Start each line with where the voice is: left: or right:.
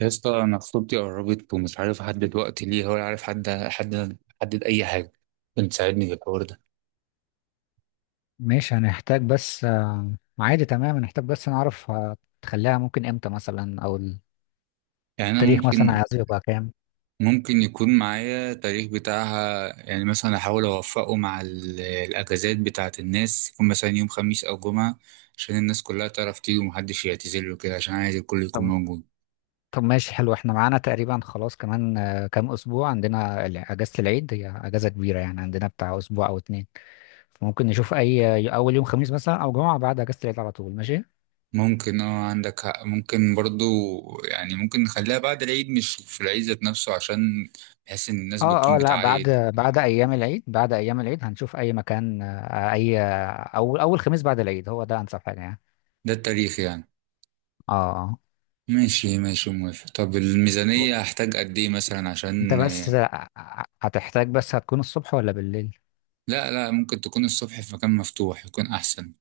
right: يا اسطى، انا خطوبتي قربت ومش عارف احدد وقت ليها، ولا عارف حد احدد اي حاجه. ممكن تساعدني في الحوار ده؟
left: ماشي، هنحتاج بس عادي. تمام، هنحتاج بس نعرف تخليها ممكن امتى مثلا، او
right: يعني انا
left: التاريخ مثلا
right: ممكن.
left: عايزه يبقى كام؟
right: يكون معايا تاريخ بتاعها، يعني مثلا احاول اوفقه مع الاجازات بتاعه الناس، يكون مثلا يوم خميس او جمعه، عشان الناس كلها تعرف تيجي ومحدش يعتذر له كده، عشان عايز الكل يكون
left: طب
right: موجود.
left: طب ماشي، حلو. احنا معانا تقريبا خلاص كمان كام اسبوع، عندنا اجازة العيد. هي اجازة كبيرة يعني، عندنا بتاع اسبوع او اتنين. فممكن نشوف اي اول يوم خميس مثلا، او جمعة بعد اجازة العيد على طول. ماشي.
right: ممكن، اه عندك حق، ممكن برضو. يعني ممكن نخليها بعد العيد، مش في العيد ذات نفسه، عشان بحيث ان الناس
left: اه،
right: بتكون
left: اه. لا، بعد.
right: بتعيد.
left: بعد ايام العيد هنشوف اي مكان آه، اي آه، اول خميس بعد العيد. هو ده انسب حاجة يعني.
right: ده التاريخ يعني.
left: اه،
right: ماشي ماشي، موافق. طب الميزانية
left: اه.
right: هحتاج قد ايه مثلا؟
left: انت
right: عشان.
left: بس هتحتاج، بس هتكون الصبح ولا بالليل؟
right: لا لا، ممكن تكون الصبح في مكان مفتوح يكون احسن.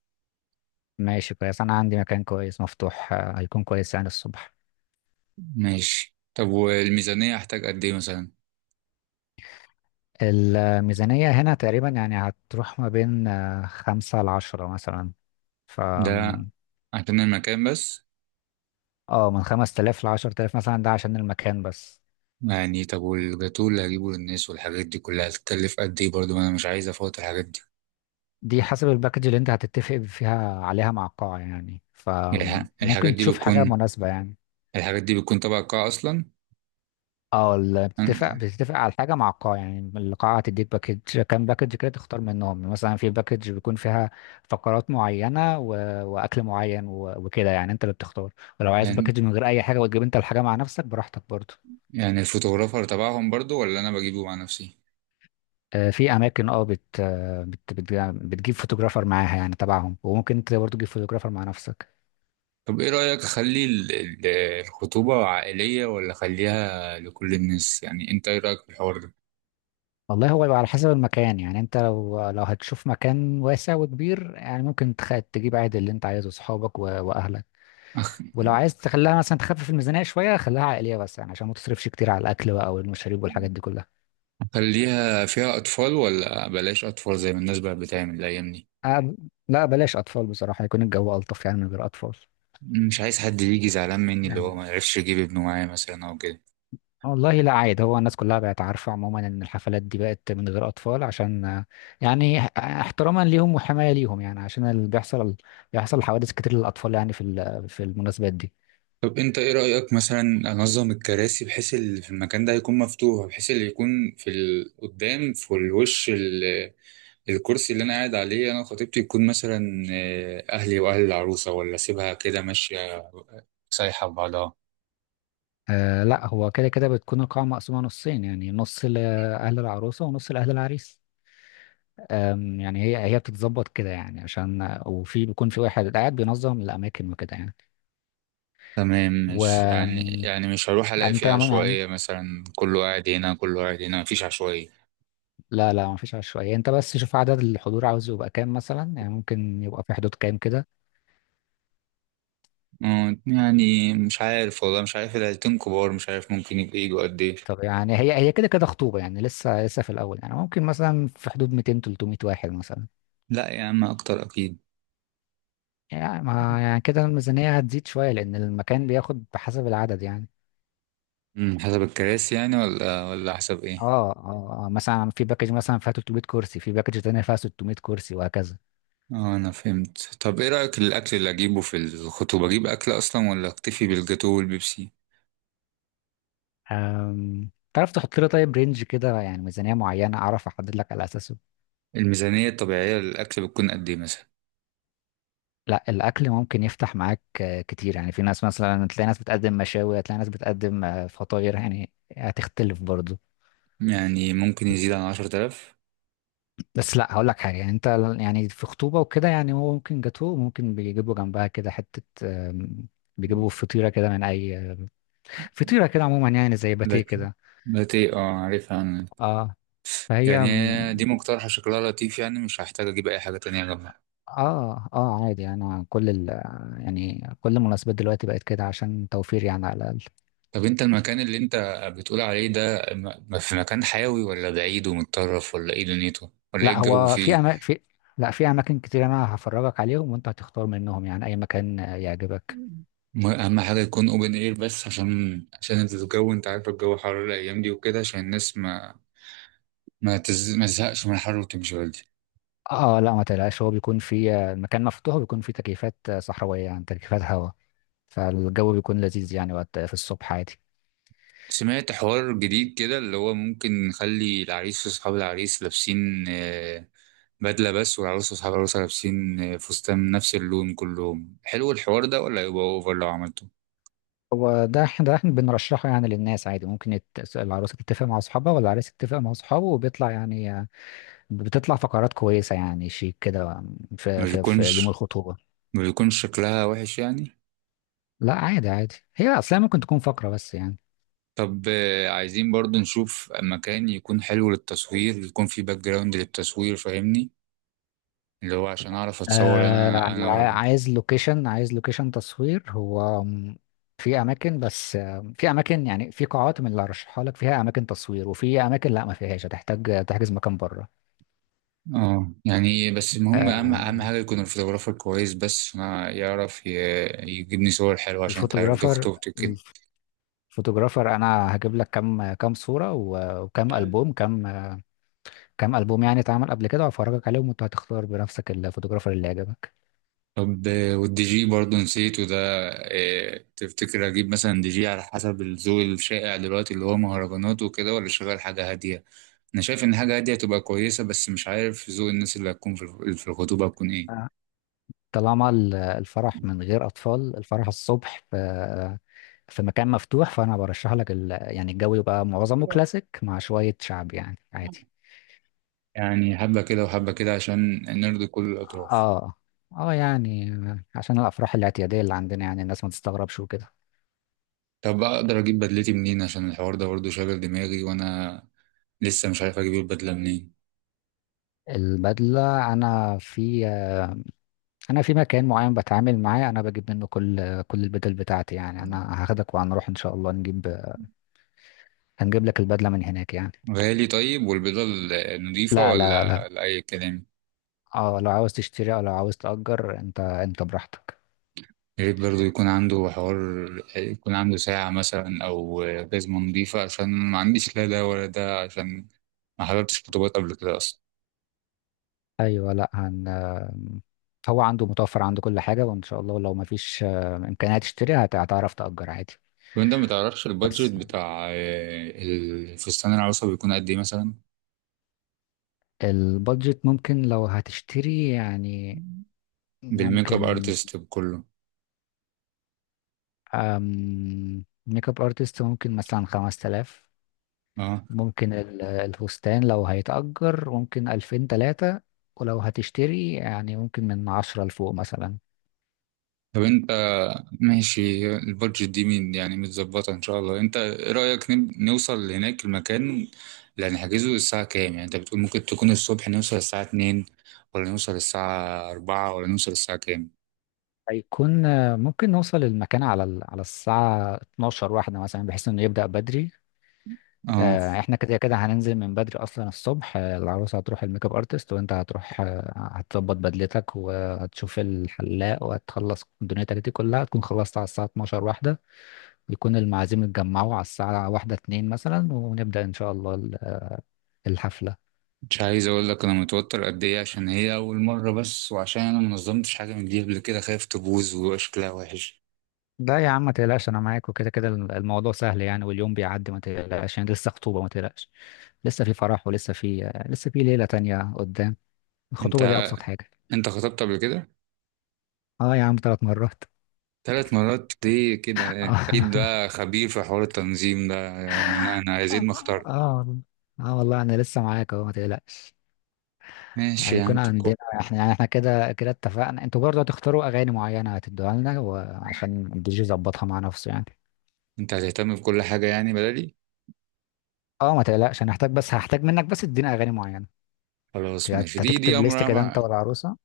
left: ماشي، كويس. انا عندي مكان كويس مفتوح، هيكون كويس يعني الصبح.
right: ماشي. طب والميزانية هحتاج قد ايه مثلا؟
left: الميزانية هنا تقريبا يعني هتروح ما بين خمسة لعشرة مثلا. ف
right: ده عشان المكان بس.
left: اه، من 5 تلاف لعشر تلاف مثلا، ده عشان المكان بس.
right: يعني طب والجاتوه اللي هجيبه للناس والحاجات دي كلها هتكلف قد ايه برضه؟ ما انا مش عايز افوت الحاجات دي.
left: دي حسب الباكج اللي انت هتتفق فيها عليها مع القاعة يعني،
right: الح- الحاجات
left: فممكن
right: دي
left: تشوف حاجة
right: بتكون
left: مناسبة يعني.
right: الحاجات دي بتكون تبع القاعة اصلا.
left: اه، بتتفق على حاجه مع القاعه يعني. القاعه هتديك باكج، كام باكج كده تختار منهم. مثلا في باكج بيكون فيها فقرات معينه واكل معين وكده، يعني انت اللي بتختار. ولو عايز
right: يعني
left: باكج من غير اي حاجه، وتجيب انت الحاجه مع نفسك براحتك برضه.
right: يعني الفوتوغرافر تبعهم برضه، ولا انا بجيبه مع نفسي؟
left: في اماكن اه بت... آه، بت... بت... بتجيب فوتوغرافر معاها يعني تبعهم، وممكن انت برضه تجيب فوتوغرافر مع نفسك.
right: طب ايه رأيك اخلي الخطوبة عائلية، ولا اخليها لكل الناس؟ يعني انت ايه رأيك في الحوار ده؟
left: والله، هو بيبقى على حسب المكان يعني. انت لو هتشوف مكان واسع وكبير يعني، ممكن تجيب عادي اللي انت عايزه، اصحابك واهلك.
right: أخ-
left: ولو عايز تخليها مثلا تخفف الميزانية شوية، خليها عائلية بس يعني، عشان ما تصرفش كتير على الأكل بقى والمشاريب والحاجات دي كلها.
right: اخليها فيها اطفال ولا بلاش اطفال زي ما الناس بقى بتعمل الايام دي؟
left: أه، لا، بلاش أطفال بصراحة. يكون الجو ألطف يعني من غير أطفال.
right: مش عايز حد يجي زعلان مني، اللي هو
left: يعني
right: ما يعرفش يجيب ابنه معايا مثلا او كده.
left: والله لا، عادي. هو الناس كلها بقت عارفة عموما إن الحفلات دي بقت من غير أطفال، عشان يعني احتراما ليهم وحماية ليهم يعني. عشان اللي بيحصل، بيحصل حوادث كتير للأطفال يعني في في المناسبات دي.
right: طب انت ايه رأيك مثلا انظم الكراسي بحيث اللي في المكان ده يكون مفتوح، بحيث اللي يكون في قدام في الوش، الكرسي اللي انا قاعد عليه انا وخطيبتي يكون مثلا اهلي واهل العروسه، ولا سيبها كده ماشيه سايحه ببعضها؟
left: أه، لا، هو كده كده بتكون القاعة مقسومة نصين يعني، نص لأهل العروسة ونص لأهل العريس. يعني هي بتتظبط كده يعني، عشان وفي بيكون في واحد قاعد بينظم الاماكن وكده يعني.
right: تمام.
left: و
right: مش يعني،
left: أم،
right: مش هروح الاقي
left: يعني انت
right: فيها
left: عموماً يعني،
right: عشوائيه، مثلا كله قاعد هنا كله قاعد هنا، مفيش عشوائيه.
left: لا، لا، ما فيش عشوائيه يعني. انت بس شوف عدد الحضور عاوز يبقى كام مثلا، يعني ممكن يبقى في حدود كام كده؟
right: يعني مش عارف والله، مش عارف، العيلتين كبار، مش عارف ممكن يبقى يجوا قد ايه.
left: طب، يعني هي كده كده خطوبه يعني، لسه في الاول يعني، ممكن مثلا في حدود 200 300 واحد مثلا.
right: لا يا عم، اكتر اكيد.
left: يعني، ما يعني كده الميزانيه هتزيد شويه، لان المكان بياخد بحسب العدد يعني.
right: حسب الكراسي يعني، ولا حسب ايه؟
left: اه، اه، مثلا في باكج مثلا فيها 300 كرسي، في باكج تانية فيها 600 كرسي، وهكذا.
right: اه انا فهمت. طب ايه رايك الاكل اللي اجيبه في الخطوبه، اجيب اكل اصلا ولا اكتفي بالجاتوه والبيبسي؟
left: تعرف تحط لي طيب رينج كده يعني، ميزانية معينة أعرف أحدد لك على أساسه.
right: الميزانية الطبيعية للأكل بتكون قد إيه مثلا؟
left: لا، الأكل ممكن يفتح معاك كتير يعني. في ناس مثلا تلاقي ناس بتقدم مشاوي، هتلاقي ناس بتقدم فطاير يعني، هتختلف برضه.
right: يعني ممكن يزيد عن 10 آلاف؟
left: بس لا، هقول لك حاجة يعني. أنت يعني في خطوبة وكده يعني، هو ممكن جاتوه، ممكن بيجيبوا جنبها كده حتة، آم، بيجيبوا فطيرة كده من أي فطيرة كده عموما، يعني زي باتيه
right: لكن
left: كده.
right: بقت إيه، أه عارفها أنا.
left: اه. فهي
right: يعني هي دي مقترحة، شكلها لطيف، يعني مش هحتاج أجيب أي حاجة تانية جنبها.
left: اه، اه، عادي. انا كل ال يعني كل المناسبات دلوقتي بقت كده، عشان توفير يعني على الاقل.
right: طب أنت المكان اللي أنت بتقول عليه ده، في مكان حيوي ولا بعيد ومتطرف، ولا إيه دنيته؟ ولا إيه
left: لا
right: الجو
left: هو في
right: فيه؟
left: أما... في لا، في اماكن كتير، انا هفرجك عليهم وانت هتختار منهم يعني، اي مكان يعجبك.
right: أهم حاجة يكون أوبن إير بس، عشان الجو، أنت عارف الجو حر الأيام دي وكده، عشان الناس ما، ما تزهقش من الحر وتمشي بدري.
left: اه لا، ما تقلقش، هو بيكون في آه، المكان مفتوح، وبيكون فيه تكييفات صحراوية، يعني تكييفات هواء. فالجو بيكون لذيذ يعني وقت في الصبح عادي.
right: سمعت حوار جديد كده، اللي هو ممكن نخلي العريس واصحاب العريس لابسين بدلة بس، والعروس واصحاب العروسة لابسين فستان من نفس اللون كلهم. حلو الحوار ده ولا يبقى اوفر لو عملته؟
left: هو ده، احنا بنرشحه يعني للناس عادي. ممكن العروسة تتفق مع اصحابها والعريس يتفق مع اصحابه، وبيطلع يعني بتطلع فقرات كويسة يعني، شيك كده،
right: ما
left: في يوم
right: بيكونش
left: الخطوبة.
right: ما بيكونش شكلها وحش يعني؟
left: لا، عادي عادي، هي أصلا ممكن تكون فقرة بس يعني.
right: طب عايزين برضو نشوف مكان يكون حلو للتصوير، يكون فيه باك جراوند للتصوير، فاهمني؟ اللي هو عشان اعرف اتصور
left: آه
right: انا.
left: عايز لوكيشن، في أماكن، بس في أماكن يعني، في قاعات من اللي هرشحها لك فيها أماكن تصوير، وفي أماكن لا ما فيهاش هتحتاج تحجز مكان بره.
right: اه يعني، بس المهم اهم
left: آم،
right: حاجه يكون الفوتوغرافر كويس، بس ما يعرف يجيبني صور حلوه، عشان انت عارف دي
left: الفوتوغرافر
right: خطوبتي كده.
left: الفوتوغرافر أنا هجيب لك كام صورة، وكام ألبوم، كام ألبوم يعني اتعمل قبل كده، وأفرجك عليهم، وأنت هتختار بنفسك الفوتوغرافر اللي يعجبك.
right: طب والدي جي برضه نسيته ده. تفتكر اجيب مثلا دي جي على حسب الذوق الشائع دلوقتي، اللي هو مهرجانات وكده، ولا شغال حاجه هاديه؟ انا شايف ان حاجه هاديه تبقى كويسه، بس مش عارف ذوق الناس اللي هتكون في في الخطوبه هتكون ايه.
left: آه. طالما الفرح من غير أطفال، الفرح الصبح في مكان مفتوح، فأنا برشح لك يعني الجو يبقى معظمه كلاسيك مع شوية شعب يعني عادي.
right: يعني حبه كده وحبه كده، عشان نرضي كل الاطراف.
left: اه، اه. يعني عشان الأفراح الاعتيادية اللي عندنا يعني، الناس ما تستغربش وكده.
right: طب اقدر اجيب بدلتي منين؟ عشان الحوار ده برضه شاغل دماغي، وانا لسه مش عارف اجيب البدله منين.
left: البدلة، أنا في مكان معين بتعامل معاه، أنا بجيب منه كل البدل بتاعتي يعني. أنا هاخدك وهنروح إن شاء الله هنجيب لك البدلة من هناك يعني.
right: غالي. طيب والبيضه النظيفه
left: لا، لا، لا.
right: ولا لاي كلام؟
left: اه، لو عاوز تشتري او لو عاوز تأجر، انت براحتك.
right: يا ريت برضه يكون عنده حوار، يكون عنده ساعه مثلا او جزمه نظيفه، عشان ما عنديش لا ده ولا ده، عشان ما حضرتش خطوبات قبل كده اصلا.
left: ايوه. لا، هن آم، هو عنده متوفر، عنده كل حاجة، وان شاء الله لو مفيش امكانية تشتري، هتعرف تأجر عادي.
right: وانت ما تعرفش البادجت
left: بس،
right: بتاع الفستان، العروسه بيكون قد ايه مثلا؟
left: البادجت ممكن لو هتشتري يعني.
right: بالميك اب
left: ممكن.
right: ارتست بكله.
left: ميك اب ارتست ممكن مثلا 5 تلاف.
right: اه.
left: ممكن الفستان لو هيتأجر ممكن ألفين تلاتة، ولو هتشتري يعني ممكن من عشرة لفوق مثلا.
right: طب انت، ماشي. البادجت دي مين، يعني متظبطة ان شاء الله. انت ايه رأيك نوصل هناك المكان اللي هنحجزه الساعة كام؟ يعني انت بتقول ممكن تكون الصبح. نوصل الساعة 2 ولا نوصل الساعة 4 ولا نوصل الساعة كام؟
left: هيكون ممكن نوصل المكان على على الساعة 12 واحدة مثلا، بحيث انه يبدأ بدري.
right: اه.
left: احنا كده كده هننزل من بدري اصلا الصبح، العروسة هتروح الميك اب ارتست، وانت هتروح هتظبط بدلتك وهتشوف الحلاق، وهتخلص دنيتك دي كلها تكون خلصت على الساعة 12 واحدة. يكون المعازيم اتجمعوا على الساعة واحدة اتنين مثلا، ونبدأ ان شاء الله الحفلة.
right: مش عايز اقول لك انا متوتر قد ايه، عشان هي اول مرة بس، وعشان انا منظمتش حاجة من دي قبل كده، خايف تبوظ ويبقى شكلها وحش.
left: لا يا عم، ما تقلقش، انا معاك، وكده كده الموضوع سهل يعني، واليوم بيعدي، ما تقلقش يعني، لسه خطوبة ما تقلقش، لسه في فرح، ولسه في ليلة تانية قدام.
right: انت
left: الخطوبة دي ابسط حاجة.
right: انت خطبت قبل كده؟
left: اه يا عم، ثلاث مرات.
right: 3 مرات ليه كده يعني؟ اكيد
left: اه،
right: ده خبير في حوار التنظيم ده، يعني انا عايزين
left: اه،
right: ما اختار.
left: والله. اه والله، انا لسه معاك اهو، ما تقلقش.
right: ماشي يا عم،
left: هيكون عندنا احنا يعني، احنا كده كده اتفقنا. انتوا برضه هتختاروا اغاني معينة، هتدوها لنا وعشان الدي جي يظبطها مع نفسه يعني.
right: انت هتهتم بكل حاجة يعني بدلي؟
left: اه، ما تقلقش، انا هحتاج بس هحتاج منك بس تدينا اغاني معينة.
right: خلاص ماشي. دي
left: هتكتب ليست
right: امرها
left: كده
right: مع.
left: انت والعروسة.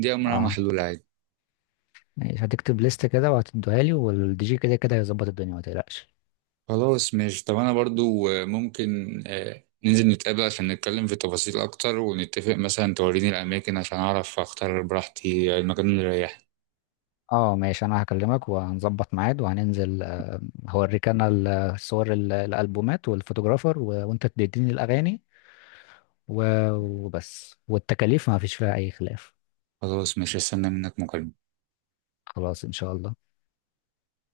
right: دي امرها
left: اه
right: محلول عادي.
left: ماشي، هتكتب ليست كده وهتديها لي، والدي جي كده كده هيظبط الدنيا، ما تقلقش.
right: خلاص ماشي. طب انا برضو ممكن ننزل نتقابل عشان نتكلم في تفاصيل اكتر، ونتفق مثلا توريني الاماكن عشان اعرف اختار براحتي المكان اللي يريحني.
left: اه ماشي، انا هكلمك وهنظبط ميعاد وهننزل، هوريك انا الصور الالبومات والفوتوغرافر، وانت تديني الاغاني، و... وبس، والتكاليف ما فيش فيها اي خلاف.
right: خلاص ماشي، استنى منك مكالمة.
left: خلاص، ان شاء الله.